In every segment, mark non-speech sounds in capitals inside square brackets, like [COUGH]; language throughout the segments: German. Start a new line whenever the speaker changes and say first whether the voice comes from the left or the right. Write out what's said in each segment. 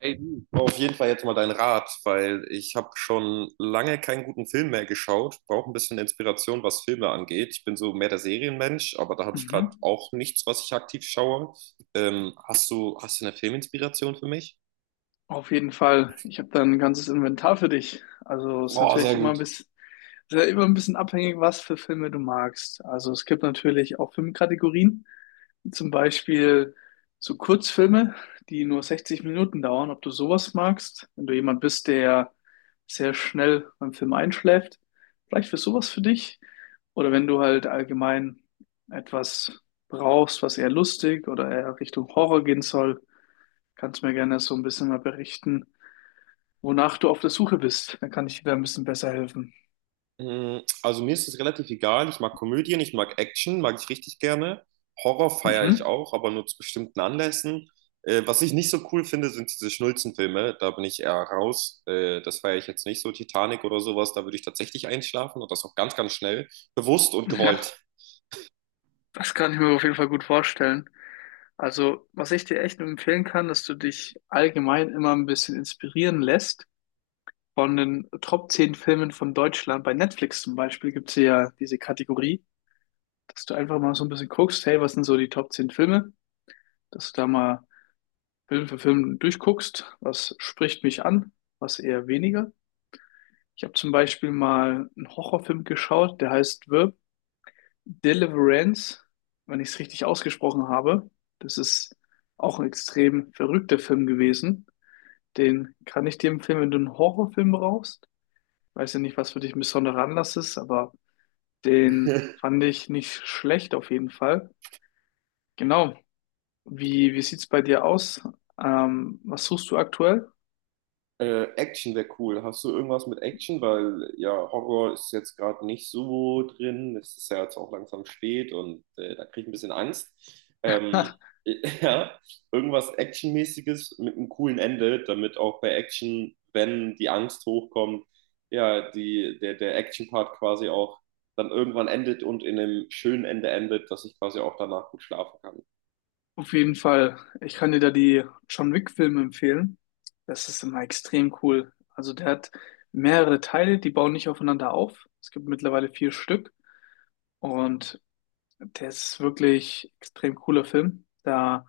right: Ey, du, ich brauch auf jeden Fall jetzt mal deinen Rat, weil ich habe schon lange keinen guten Film mehr geschaut, brauche ein bisschen Inspiration, was Filme angeht. Ich bin so mehr der Serienmensch, aber da habe ich gerade
left: Mhm.
right: auch nichts, was ich aktiv schaue. Hast du eine Filminspiration für mich?
left: Auf jeden Fall. Ich habe da ein ganzes Inventar für dich. Also es ist
right: Boah,
left: natürlich
right: sehr
left: immer ein
right: gut.
left: ist ja immer ein bisschen abhängig, was für Filme du magst. Also es gibt natürlich auch Filmkategorien, wie zum Beispiel so Kurzfilme, die nur 60 Minuten dauern, ob du sowas magst. Wenn du jemand bist, der sehr schnell beim Film einschläft, vielleicht wäre sowas für dich. Oder wenn du halt allgemein etwas brauchst, was eher lustig oder eher Richtung Horror gehen soll. Kannst mir gerne so ein bisschen mal berichten, wonach du auf der Suche bist. Dann kann ich dir da ein bisschen besser helfen.
right: Mm, also mir ist es relativ egal. Ich mag Komödien, ich mag Action, mag ich richtig gerne. Horror feiere ich
left: Mhm.
right: auch, aber nur zu bestimmten Anlässen. Was ich nicht so cool finde, sind diese Schnulzenfilme. Da bin ich eher raus. Das feiere ich jetzt nicht so. Titanic oder sowas, da würde ich tatsächlich einschlafen und das auch ganz, ganz schnell. Bewusst und
left: Ja,
right: gewollt.
left: das kann ich mir auf jeden Fall gut vorstellen. Also, was ich dir echt nur empfehlen kann, dass du dich allgemein immer ein bisschen inspirieren lässt von den Top 10 Filmen von Deutschland. Bei Netflix zum Beispiel gibt es ja diese Kategorie, dass du einfach mal so ein bisschen guckst, hey, was sind so die Top 10 Filme? Dass du da mal Film für Film durchguckst, was spricht mich an, was eher weniger. Ich habe zum Beispiel mal einen Horrorfilm geschaut, der heißt Verb Deliverance, wenn ich es richtig ausgesprochen habe. Das ist auch ein extrem verrückter Film gewesen. Den kann ich dir empfehlen, wenn du einen Horrorfilm brauchst. Weiß ja nicht, was für dich ein besonderer Anlass ist, aber den
right: [LAUGHS]
left: fand ich nicht schlecht auf jeden Fall. Genau. Wie sieht's bei dir aus? Was suchst du aktuell?
right: Action wäre cool. Hast du irgendwas mit Action? Weil ja, Horror ist jetzt gerade nicht so drin. Es ist ja jetzt auch langsam spät und da kriege ich ein bisschen Angst. Ähm,
left: [LAUGHS]
right: [LAUGHS] ja, irgendwas Actionmäßiges mit einem coolen Ende, damit auch bei Action, wenn die Angst hochkommt, ja, der Action-Part quasi auch dann irgendwann endet und in einem schönen Ende endet, dass ich quasi auch danach gut schlafen kann.
left: Auf jeden Fall. Ich kann dir da die John Wick-Filme empfehlen. Das ist immer extrem cool. Also der hat mehrere Teile, die bauen nicht aufeinander auf. Es gibt mittlerweile vier Stück. Und der ist wirklich extrem cooler Film. Da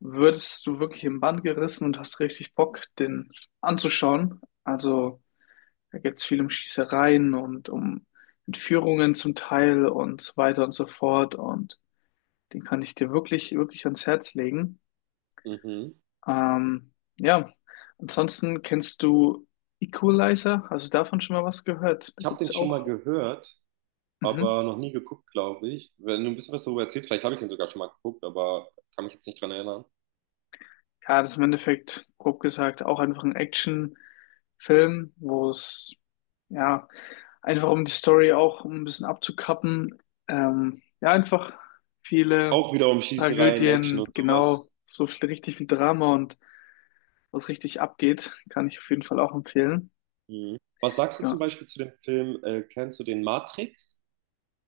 left: würdest du wirklich im Bann gerissen und hast richtig Bock, den anzuschauen. Also da geht es viel um Schießereien und um Entführungen zum Teil und so weiter und so fort. Und den kann ich dir wirklich, wirklich ans Herz legen.
right: Mhm.
left: Ähm, ja, ansonsten kennst du Equalizer, also davon schon mal was gehört.
right: Ich
left: Da
right: habe den
left: gibt's
right: schon mal
left: auch,
right: gehört,
left: mhm.
right: aber noch nie geguckt, glaube ich. Wenn du ein bisschen was darüber erzählst, vielleicht habe ich den sogar schon mal geguckt, aber kann mich jetzt nicht dran erinnern.
left: Ja, das ist im Endeffekt, grob gesagt, auch einfach ein Action-Film, wo es, ja, einfach um die Story auch ein bisschen abzukappen, ja, einfach viele
right: Auch wieder um Schießereien, Action
left: Tragödien,
right: und sowas.
left: genau, so viel, richtig viel Drama und was richtig abgeht, kann ich auf jeden Fall auch empfehlen.
right: Mhm. Was sagst du zum
left: Genau,
right: Beispiel zu dem Film, kennst du den Matrix?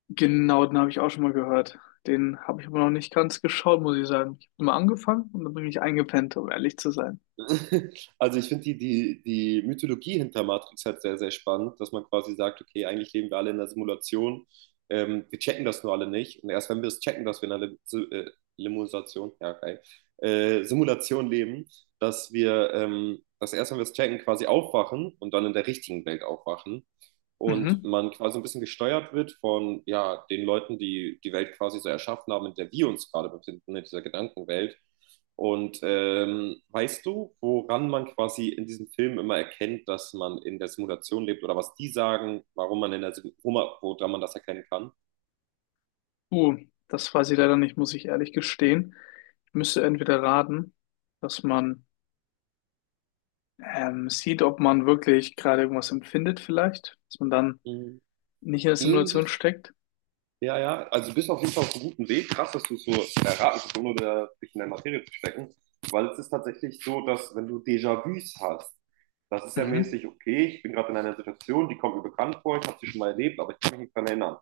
left: Genau, den habe ich auch schon mal gehört. Den habe ich aber noch nicht ganz geschaut, muss ich sagen. Ich habe mal angefangen und dann bin ich eingepennt, um ehrlich zu sein.
right: [LAUGHS] Also ich finde die Mythologie hinter Matrix halt sehr, sehr spannend, dass man quasi sagt, okay, eigentlich leben wir alle in einer Simulation, wir checken das nur alle nicht. Und erst wenn wir es checken, dass wir in einer Limusation, ja, geil, Simulation leben, dass wir, dass erst wenn wir es checken, quasi aufwachen und dann in der richtigen Welt aufwachen und
left: Mhm.
right: man quasi so ein bisschen gesteuert wird von ja, den Leuten, die die Welt quasi so erschaffen haben, in der wir uns gerade befinden, in dieser Gedankenwelt. Und weißt du, woran man quasi in diesem Film immer erkennt, dass man in der Simulation lebt oder was die sagen, warum man in der woran man das erkennen kann?
left: Uh, das weiß ich leider nicht, muss ich ehrlich gestehen. Ich müsste entweder raten, dass man sieht, ob man wirklich gerade irgendwas empfindet vielleicht, dass man dann
right: Mhm.
left: nicht in der Simulation
right: Ähnlich.
left: steckt.
right: Ja, ja, also du bist auf jeden Fall auf einem guten Weg. Krass, dass du es so erraten hast, ohne da dich in der Materie zu stecken. Weil es ist tatsächlich so, dass wenn du Déjà-vus hast, das ist ja
left: Mhm.
right: mäßig, okay, ich bin gerade in einer Situation, die kommt mir bekannt vor, ich habe sie schon mal erlebt, aber ich kann mich nicht dran erinnern.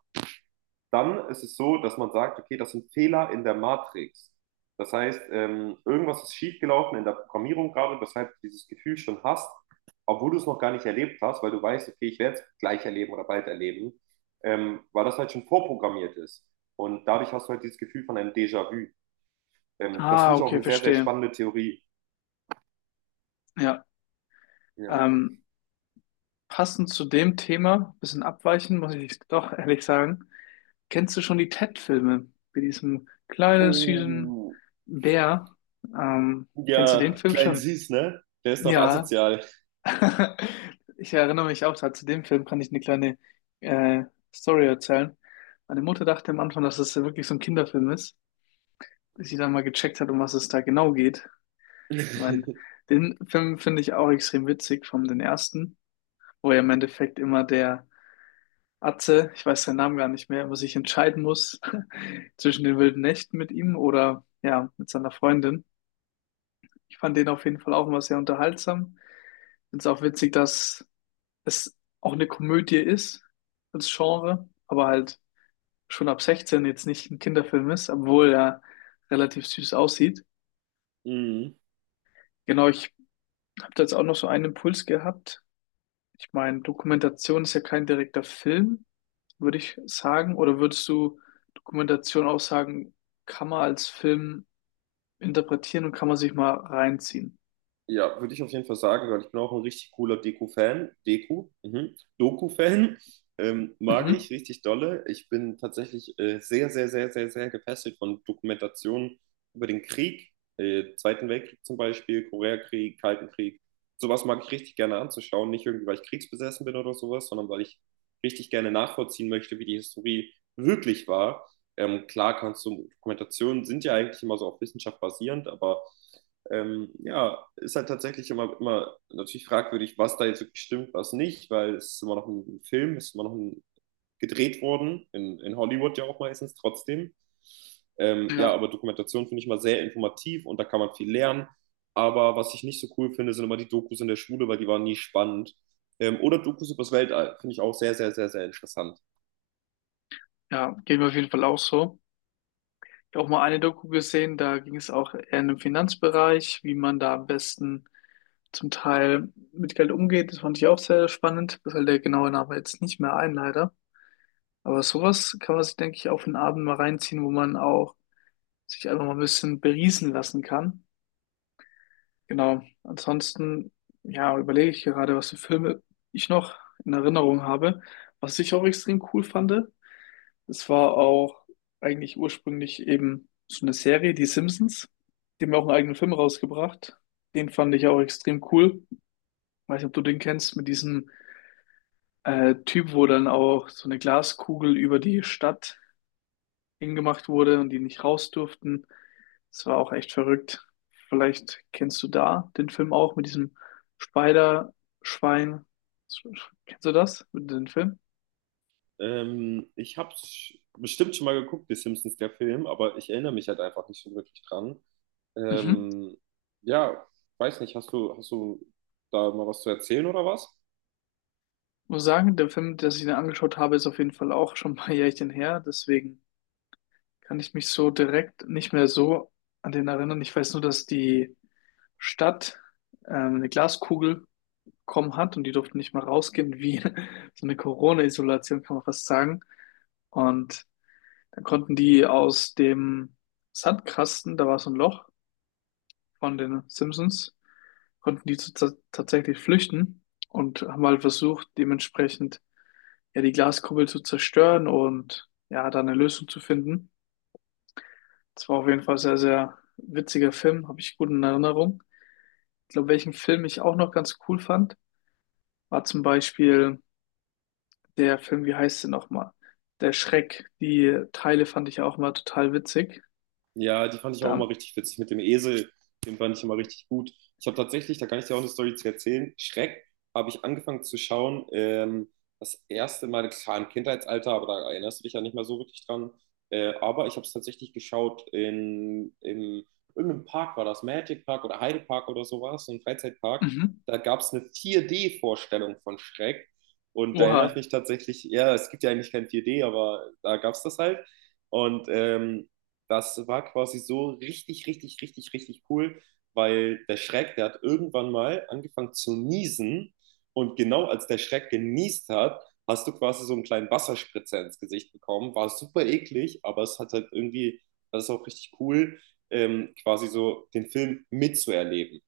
right: Dann ist es so, dass man sagt, okay, das sind Fehler in der Matrix. Das heißt, irgendwas ist schiefgelaufen in der Programmierung gerade, weshalb du dieses Gefühl schon hast, obwohl du es noch gar nicht erlebt hast, weil du weißt, okay, ich werde es gleich erleben oder bald erleben, weil das halt schon vorprogrammiert ist. Und dadurch hast du halt dieses Gefühl von einem Déjà-vu. Das
left: Ah,
right: finde ich auch
left: okay,
right: eine sehr, sehr
left: verstehe.
right: spannende Theorie.
left: Ja,
right: Ja.
left: ähm, passend zu dem Thema, bisschen abweichen, muss ich doch ehrlich sagen. Kennst du schon die Ted-Filme mit diesem kleinen, süßen
right: Oh,
left: Bär? Kennst du den
right: ja,
left: Film
right: klein
left: schon?
right: süß, ne? Der ist doch
left: Ja.
right: asozial.
left: [LAUGHS] Ich erinnere mich auch, da zu dem Film kann ich eine kleine äh, Story erzählen. Meine Mutter dachte am Anfang, dass es wirklich so ein Kinderfilm ist, bis sie dann mal gecheckt hat, um was es da genau geht. Ich meine,
right: [LAUGHS]
left: den Film finde ich auch extrem witzig, vom den ersten, wo ja im Endeffekt immer der Atze, ich weiß seinen Namen gar nicht mehr, was ich entscheiden muss [LAUGHS] zwischen den wilden Nächten mit ihm oder ja, mit seiner Freundin. Ich fand den auf jeden Fall auch immer sehr unterhaltsam. Find's auch witzig, dass es auch eine Komödie ist als Genre, aber halt schon ab 16 jetzt nicht ein Kinderfilm ist, obwohl er relativ süß aussieht.
right: Mhm.
left: Genau, ich habe da jetzt auch noch so einen Impuls gehabt. Ich meine, Dokumentation ist ja kein direkter Film, würde ich sagen. Oder würdest du Dokumentation auch sagen, kann man als Film interpretieren und kann man sich mal reinziehen?
right: Ja, würde ich auf jeden Fall sagen, weil ich bin auch ein richtig cooler Deko, fan deko mhm. Doku-Fan, mag
left: Mhm.
right: ich richtig dolle. Ich bin tatsächlich sehr, sehr, sehr, sehr, sehr gefesselt von Dokumentationen über den Krieg, Zweiten Weltkrieg zum Beispiel, Koreakrieg, Kalten Krieg. Sowas mag ich richtig gerne anzuschauen, nicht irgendwie, weil ich kriegsbesessen bin oder sowas, sondern weil ich richtig gerne nachvollziehen möchte, wie die Historie wirklich war. Klar kannst du, Dokumentationen sind ja eigentlich immer so auf Wissenschaft basierend, aber ja, ist halt tatsächlich immer, immer natürlich fragwürdig, was da jetzt wirklich stimmt, was nicht, weil es ist immer noch ein Film, es ist immer noch ein, gedreht worden, in Hollywood ja auch meistens trotzdem. Ja,
left: Ja,
right: aber Dokumentation finde ich mal sehr informativ und da kann man viel lernen. Aber was ich nicht so cool finde, sind immer die Dokus in der Schule, weil die waren nie spannend. Oder Dokus übers Weltall, finde ich auch sehr, sehr, sehr, sehr interessant.
left: ja, geht mir auf jeden Fall auch so. Ich habe auch mal eine Doku gesehen, da ging es auch eher in den Finanzbereich, wie man da am besten zum Teil mit Geld umgeht. Das fand ich auch sehr spannend. Das fällt der genaue Name jetzt nicht mehr ein, leider. Aber sowas kann man sich, denke ich, auf den Abend mal reinziehen, wo man auch sich einfach mal ein bisschen beriesen lassen kann. Genau. Ansonsten, ja, überlege ich gerade, was für Filme ich noch in Erinnerung habe. Was ich auch extrem cool fand, es war auch eigentlich ursprünglich eben so eine Serie, die Simpsons. Die haben ja auch einen eigenen Film rausgebracht. Den fand ich auch extrem cool. Weiß nicht, ob du den kennst, mit diesem Typ, wo dann auch so eine Glaskugel über die Stadt hingemacht wurde und die nicht raus durften. Das war auch echt verrückt. Vielleicht kennst du da den Film auch mit diesem Spider-Schwein. Kennst du das, mit dem Film?
right: Ich habe bestimmt schon mal geguckt, die Simpsons, der Film, aber ich erinnere mich halt einfach nicht so wirklich dran.
left: Mhm.
right: Ähm, ja, weiß nicht, hast du da mal was zu erzählen oder was?
left: Muss sagen, der Film, den ich mir angeschaut habe, ist auf jeden Fall auch schon ein paar [LAUGHS] Jährchen her. Deswegen kann ich mich so direkt nicht mehr so an den erinnern. Ich weiß nur, dass die Stadt eine Glaskugel bekommen hat und die durften nicht mal rausgehen, wie [LAUGHS] so eine Corona-Isolation, kann man fast sagen. Und dann konnten die aus dem Sandkasten, da war so ein Loch von den Simpsons, konnten die tatsächlich flüchten und haben halt versucht, dementsprechend ja die Glaskuppel zu zerstören und ja, da eine Lösung zu finden. Das war auf jeden Fall sehr, sehr witziger Film, habe ich gut in Erinnerung. Ich glaube, welchen Film ich auch noch ganz cool fand, war zum Beispiel der Film, wie heißt der nochmal? Der Schreck. Die Teile fand ich auch mal total witzig.
right: Ja, die fand ich auch
left: Da,
right: immer richtig witzig mit dem Esel. Den fand ich immer richtig gut. Ich habe tatsächlich, da kann ich dir auch eine Story zu erzählen. Schreck habe ich angefangen zu schauen. Das erste Mal, klar, im Kindheitsalter, aber da erinnerst du dich ja nicht mehr so wirklich dran. Aber ich habe es tatsächlich geschaut in irgendeinem Park, war das Magic Park oder Heide Park oder sowas, so ein Freizeitpark.
left: mhm.
right: Da gab es eine 4D-Vorstellung von Schreck. Und da
left: Oha,
right: erinnere ich mich tatsächlich, ja, es gibt ja eigentlich kein 4D, aber da gab es das halt. Und das war quasi so richtig, richtig, richtig, richtig cool, weil der Schreck, der hat irgendwann mal angefangen zu niesen und genau als der Schreck geniest hat, hast du quasi so einen kleinen Wasserspritzer ins Gesicht bekommen. War super eklig, aber es hat halt irgendwie, das ist auch richtig cool, quasi so den Film mitzuerleben.